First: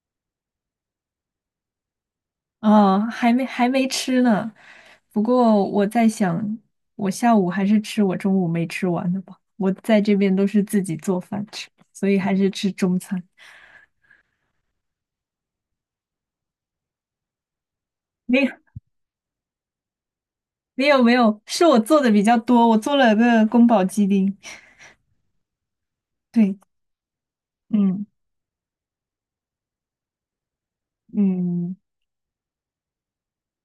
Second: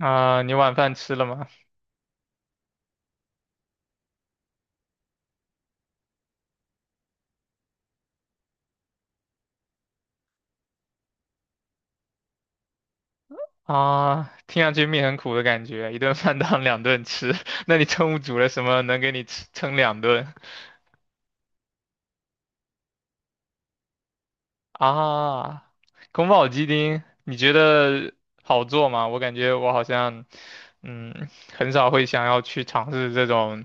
啊、你晚饭吃了吗？哦，还没吃呢。不过我在想，我下午还是吃我中午没吃完的吧。我在这边都是自己做饭吃，所以还是吃中餐。啊，听上去命很苦的感觉，一顿饭当两顿吃。那你中午煮没了有什么能给你吃撑两顿没有没有，是我做的比较多，我做了个宫保鸡丁。啊？宫保对，鸡丁，你觉嗯得好做吗？我感觉我好像，嗯，很嗯，少会想要去尝试这种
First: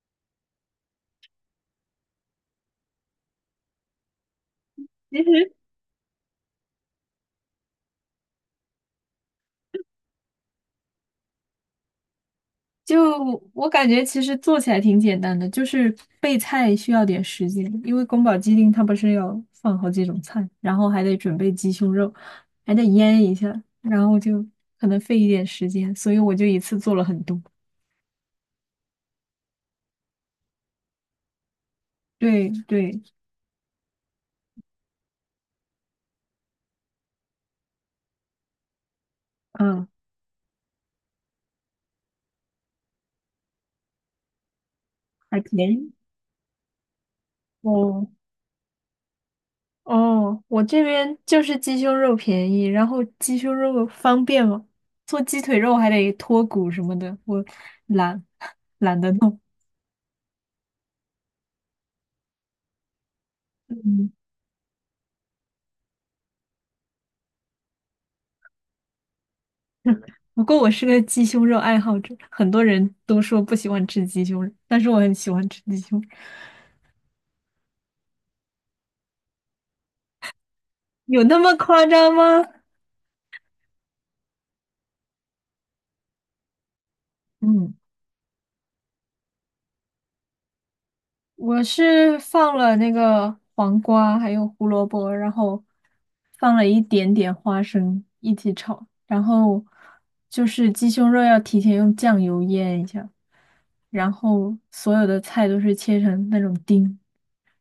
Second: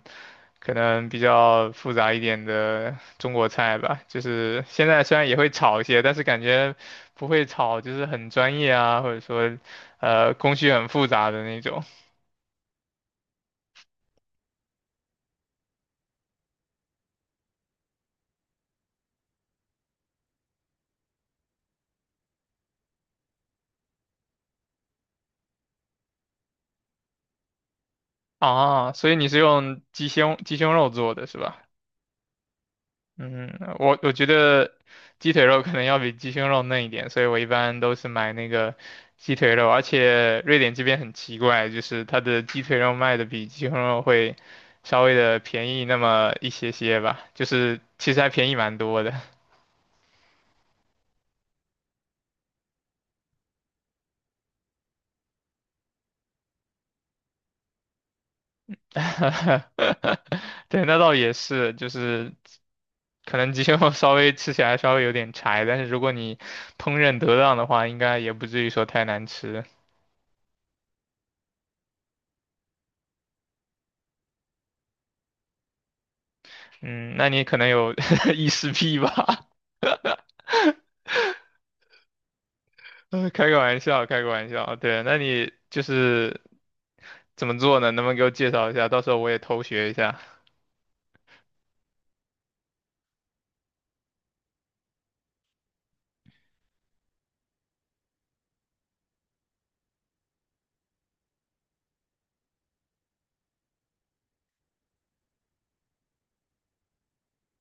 可能比较复杂一点的中国菜吧。就是现在虽然也会炒一些，但是感觉不会炒，就是很专业啊，或者说，工序很复杂的那种。就我感觉，其实做起来挺简单的，就是备菜需要点时间，因为宫保鸡丁它不是要放好几种菜，然后还得准备鸡胸肉，还得腌一下，然后就可能费一点时间，所以我就一次做了很多。啊，所以你是用鸡胸肉做的是吧？对对，嗯，我觉得鸡腿肉可能要比鸡胸肉嫩一点，所以我一般都是买那个鸡腿肉，而嗯，且瑞典这边很奇怪，就是它的鸡腿肉卖的比鸡胸肉会稍微的还便便宜宜。那么一些些吧，就是哦其实还便宜蛮多的。哦，我这边就是鸡胸肉便宜，然后鸡胸肉方便嘛，做鸡腿肉还得脱骨什么的，我懒 懒得弄。对，那倒也是，就是可能鸡肉 嗯。稍微吃起来稍微有点柴，但是如果你烹饪得当的话，应该也不至于说太难吃。不过我是个鸡胸肉爱好者，很多人都说不喜欢吃鸡胸肉，但是我很喜欢吃鸡胸肉。嗯，那你可能有 异食癖吧？有那么夸张吗？开个玩笑，开个玩笑。对，那你就是怎么嗯，做呢？能不能给我介绍一下？到时候我也偷学一下。我是放了那个黄瓜，还有胡萝卜，然后放了一点点花生一起炒，然后就是鸡胸肉要提前用酱油腌一下，然后所有的菜都是切成那种丁，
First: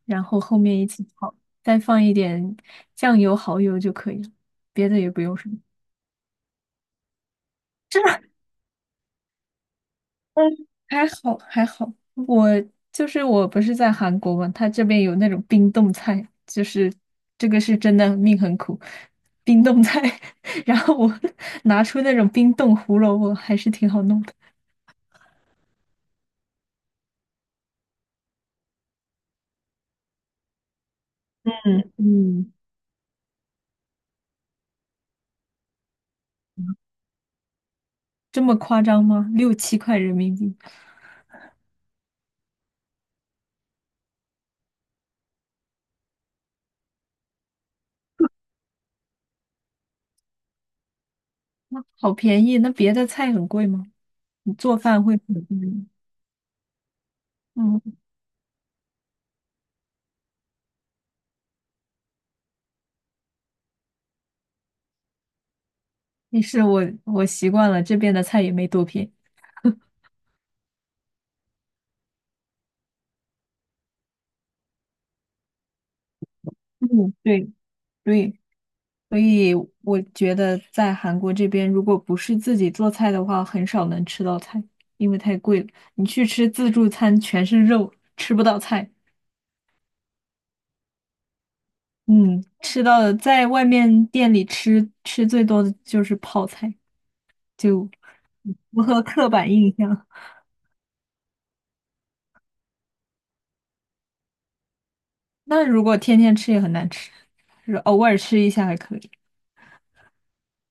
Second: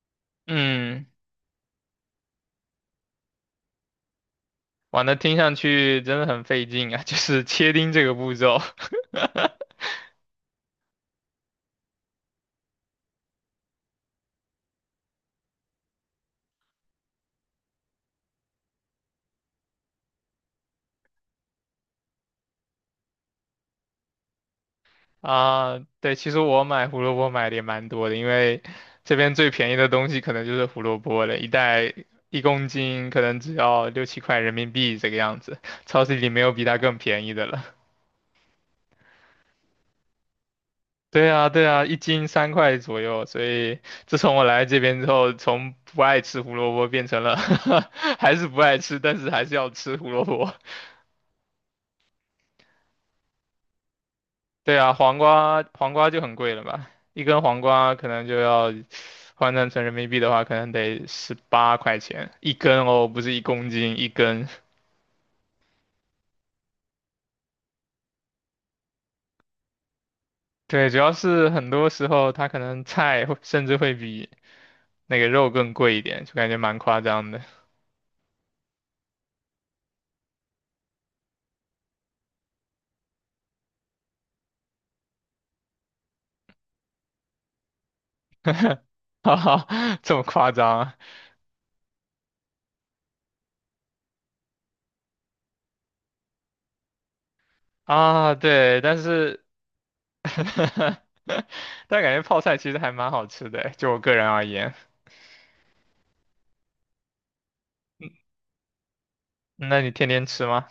然后后面一起嗯，炒，再放一点酱油、蚝油就可以了，别的哇，也那不用听什上么。去真的很费劲啊，就是切丁这个 步骤。嗯，还好还好，我不是在韩国嘛，他这边有那种冰冻菜，就是这个是真的命很苦，冰冻菜。然后我 拿出那种冰冻胡萝卜，还是挺好弄的。啊，对，其实我买胡萝卜买的也蛮多的，因为这边最便宜的东西可能就是胡萝卜了，一嗯，袋一嗯，公斤可能只要六七块人民币这个样子，超市里没有比它更便宜的了。这么夸张吗？六七块人民币，对啊，对啊，一斤三块左右，所以自从我来这边之后，从不爱吃胡萝卜变成了 还是不爱吃，但是还是要吃胡萝卜。那好便宜。那别的菜很贵吗？你做对啊，饭会黄很贵瓜吗？黄瓜就很贵了吧？一根黄嗯，瓜可能就要换算成人民币的话，可能得十八块钱一根哦，不是一公斤一根。也是我习惯了，这边的菜也没多便宜。对，主要是很多时候它可能菜会甚至会比那个肉更贵一点，就感觉蛮夸嗯，张的。对对。所以我觉得在韩国这边，如果不是自己做菜的话，很少能吃到菜，因为太贵了。你去吃自助餐，全是肉，吃不到菜。哈哈，这么夸张嗯，吃到的在外面店里吃，吃最多的就是泡菜，就啊？啊，对，符但合刻是 板印象。但感觉泡菜其实还蛮好吃的，就我个人而言。那如果天天吃也很难吃，就是偶尔吃一下还可以。那你天天吃吗？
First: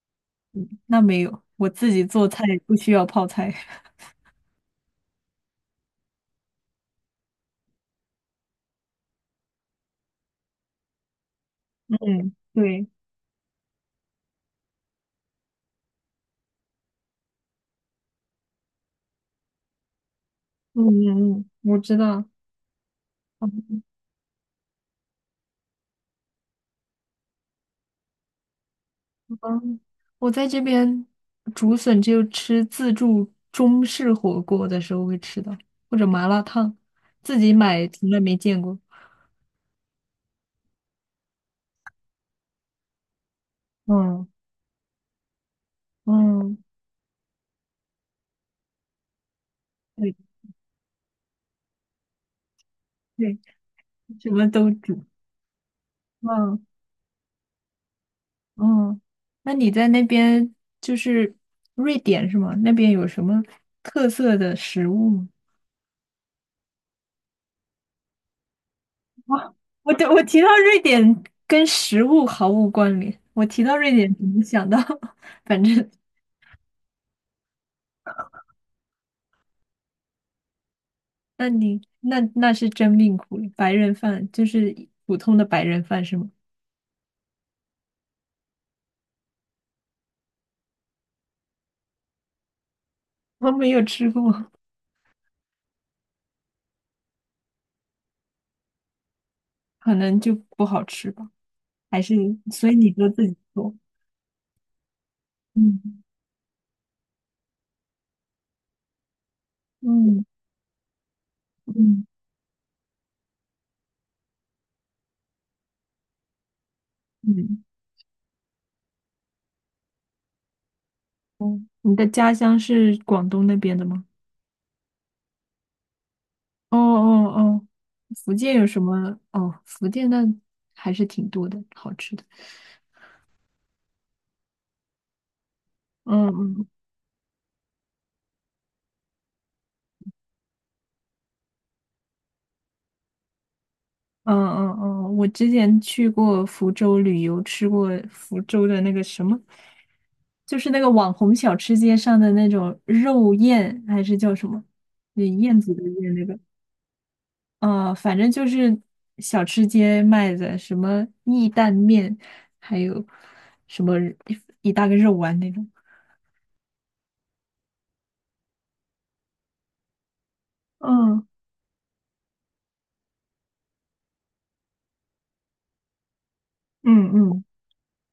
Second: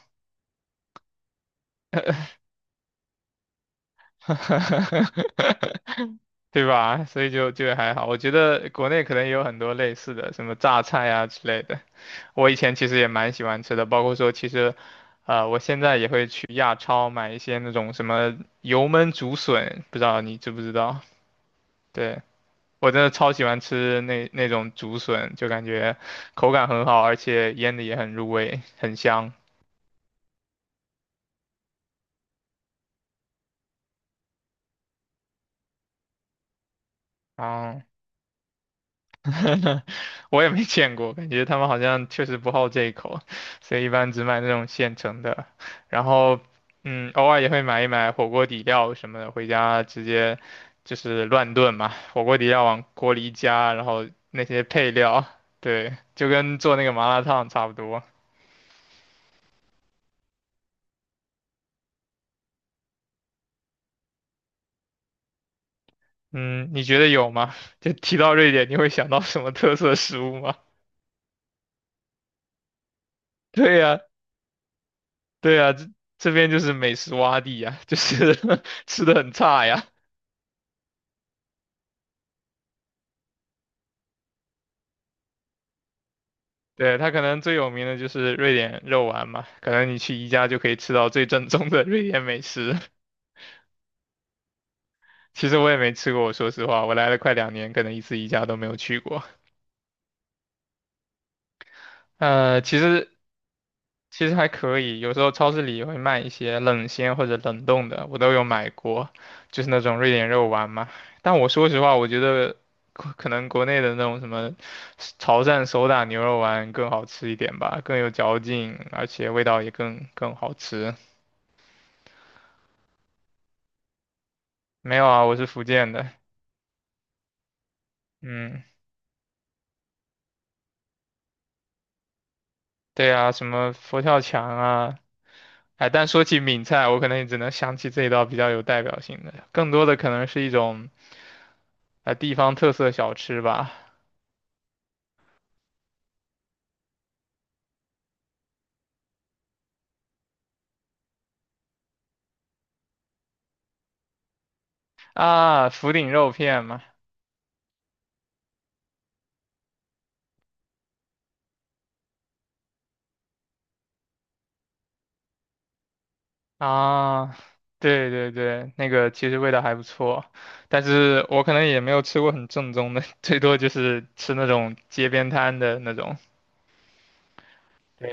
那没有，我自己做菜不需要泡菜。对吧？所以就还好，我觉得国内可能也有很多类似的，什么榨菜啊之类的。嗯，我以前对，其实也蛮喜欢吃的，包括说其实，我现在也会去亚超买一些那种什么油焖竹笋，不知道你知不知嗯道？嗯嗯，我知对，道。我真的超喜欢吃那种竹笋，就感觉口感很好，而且腌的也很入味，很香。嗯，我在这边竹笋只有吃自助中式火锅的时候会吃到，或者麻辣烫，自己啊。买从来没见过。我也没见过，感觉他们好像确实不好这一口，所以一般只嗯买那种现成的。然后，嗯，嗯，偶尔也会买一买火锅底料什么的，回家直对接就是乱炖嘛，火锅底料往锅里一对，加，然后什那么些都配煮。料，对，就跟嗯做那个麻辣烫差不多。嗯，那你在那边就是瑞典是吗？那边有什么特色的食物吗？嗯，你觉得有吗？就提到瑞典，你会想到什么哇，特我色对食我物提到吗？瑞典跟食物毫无关联，我 提到对瑞呀，典只能想到，对反呀，这正这边就是美食洼地呀，就是 吃的很差呀。那你那是真命苦，白人饭就是普通的白人饭是吗？对，他可能最有名的就是瑞典肉丸嘛，可能你去宜家就可以吃到最正宗的瑞典美食。我没有吃过，其实我也没吃过，我说实话，我来了快两年，可能一次宜家都没有去过。可能就不好吃吧。还是呃，所以其你都实自己做？其实还可以，有时候超市里也会嗯卖一些冷鲜或者冷冻的，我都有买过，就是那种瑞嗯典肉丸嘛。但我说实话，嗯我觉得可能国内的那种什么潮汕手打牛肉丸更好吃一点嗯。吧，更有嚼劲，而且味道也更好吃。哦，你的家乡是广东那边的吗？没有啊，我是福建的。哦哦哦，福建嗯，有什么？哦，福建那还是挺多的，好吃的。对啊，什么佛跳墙啊，哎，但说嗯起闽嗯菜，我可能也只能想起这一道比较有代表性的，更多的可能是一种地方特色小吃吧。嗯嗯嗯，我之前去过福州旅游，吃过福州的那个什么，就是那个网红小吃街上的那种肉燕，还是叫什么？那燕啊，子的福鼎燕那肉个，片嘛。反正就是小吃街卖的什么意蛋面，还有什么一大个肉丸那种。啊，对对对，那个其实味道还不错，但嗯是我可能也没有吃过很正宗的，最多就是吃那种街边摊的那种，嗯嗯，对，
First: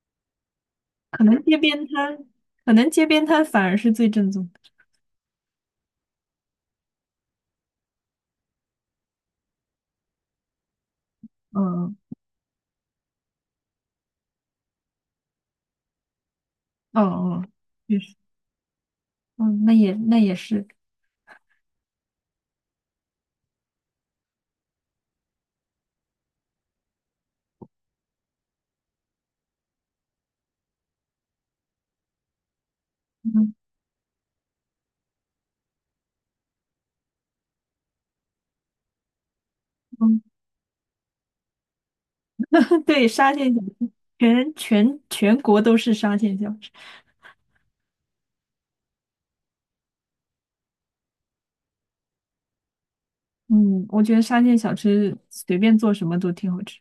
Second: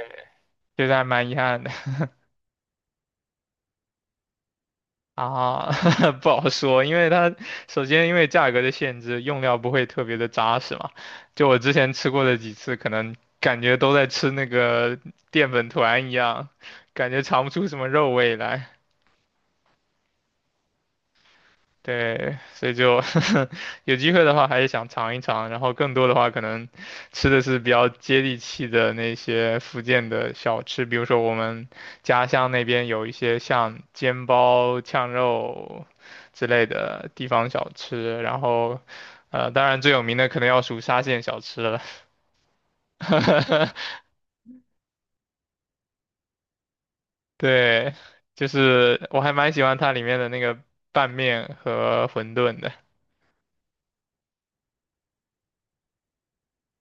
觉得还可蛮遗能街憾的。边摊，可能街边摊反而是最正宗的。啊，不好说，因为它首先因为价格的限制，用料不会特别的扎实嘛。就我之前嗯吃过的几次，可能感觉都在吃那个淀粉团一样，感觉嗯尝不嗯，出什么确肉实，味来。嗯，那也是。对，所以就 有机会的话还是想尝一尝，然后更多的话可能吃的是比较接地气的那些福建的小吃，比如说我们家乡那边有一些嗯像煎包、呛肉之类的地方小吃，然后当然最有名嗯，的可能要数沙县小吃了，对，沙县小吃，全国都是沙县小吃。对，就是我还蛮喜欢它里面的那个拌面和馄饨的。嗯，我觉得沙县小吃随便做什么都挺好吃。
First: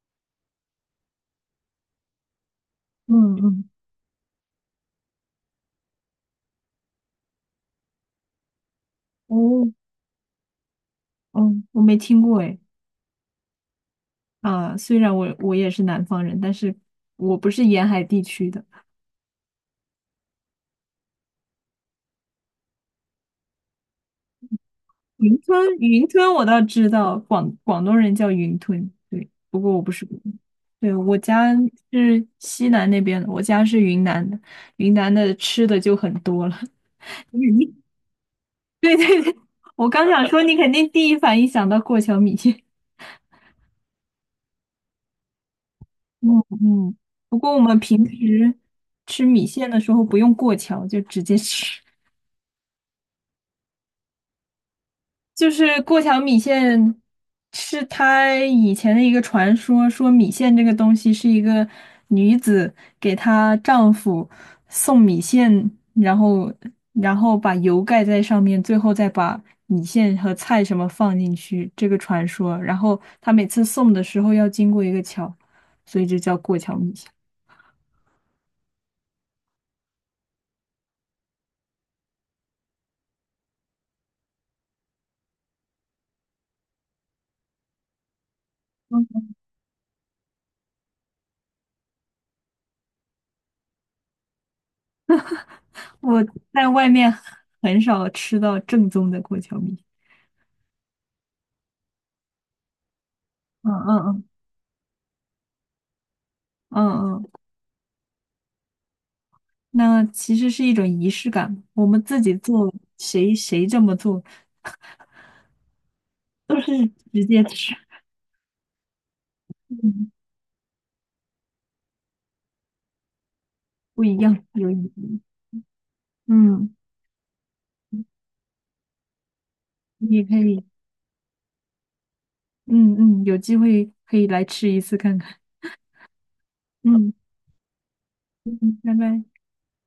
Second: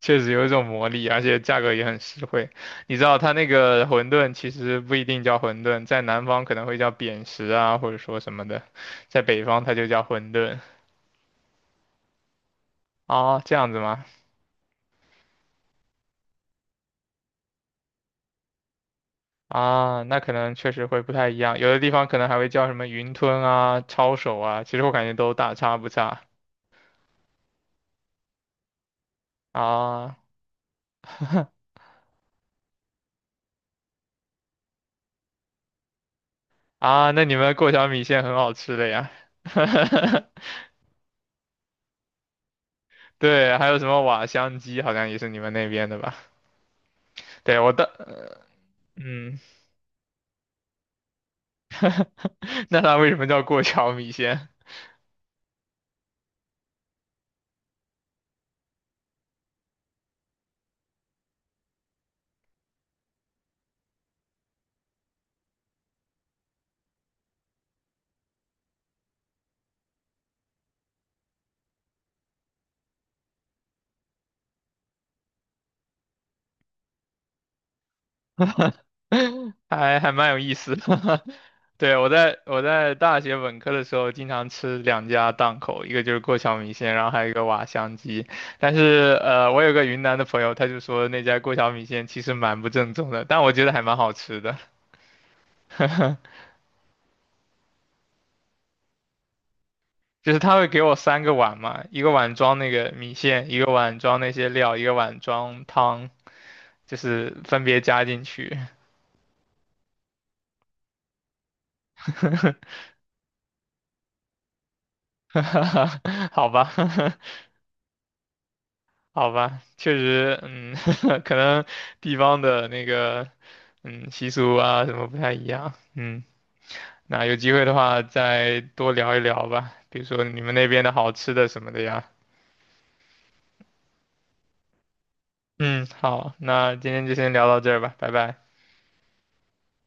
确实有一种魔力，而且价格也很实惠。你知道它嗯那嗯，个馄饨其实不一定叫馄饨，在南方可能会叫扁食啊，或者说什么的，在北哦，方它就叫馄饨。嗯，我没听过哎。哦，这样子吗？啊，虽然我也是南方人，但是我不是沿海地区的。啊，那可能确实会不太一样，有的地方可能还会叫什么云吞啊、抄手啊，其实我感觉都云大吞，差不云差。吞我倒知道，广东人叫云吞，对，不过我不是啊广东。对，我家是西南那边的，我家是云南的，云南的吃的就很多了。啊，那 你你 们过桥米线很好吃 的对呀。对对，我刚想 说，你肯定第一反应想到过桥米线。对，还有什么瓦香鸡，好像也是你们那边的吧？嗯嗯，不过对，我我们平的，时吃嗯。米线的时候不用过桥，就直接吃。那它为什么叫过桥米线？就是过桥米线是他以前的一个传说，说米线这个东西是一个女子给她丈夫送米线，然后把油盖在上面，最后再把米线和菜什么放进去，这个传说。然后她每次送的时候要经过一个桥，所以就叫过桥米线。还还蛮有意思的。对，我在大学本科的时候，经常吃两家档口，一个就是过桥米线，然后还有一个瓦香鸡。但是嗯，我有个云南的朋友，他就说那家过桥米线其实蛮不正宗的，但我觉得还蛮好吃的。我在外面很少吃到正宗的过桥米线。就是他会给我三个碗嘛，一个碗装那个米线，一嗯个碗嗯装嗯那些料，一个碗装汤，就嗯嗯。是分别加进去。那其实是一种仪式感。我们自己做，谁这么做，好都吧，是直 接吃，好吧，确嗯实，嗯，可能地方的那个，不嗯，一习样，俗有啊意什么不义。太一样，嗯，嗯，那有机会的话再多聊一聊吧，比如你说也可你们以，那边的好吃的什么的呀，嗯嗯，有机会可以来吃一次看看。嗯，好，那今天嗯就先聊到这儿吧，拜拜。嗯，拜拜。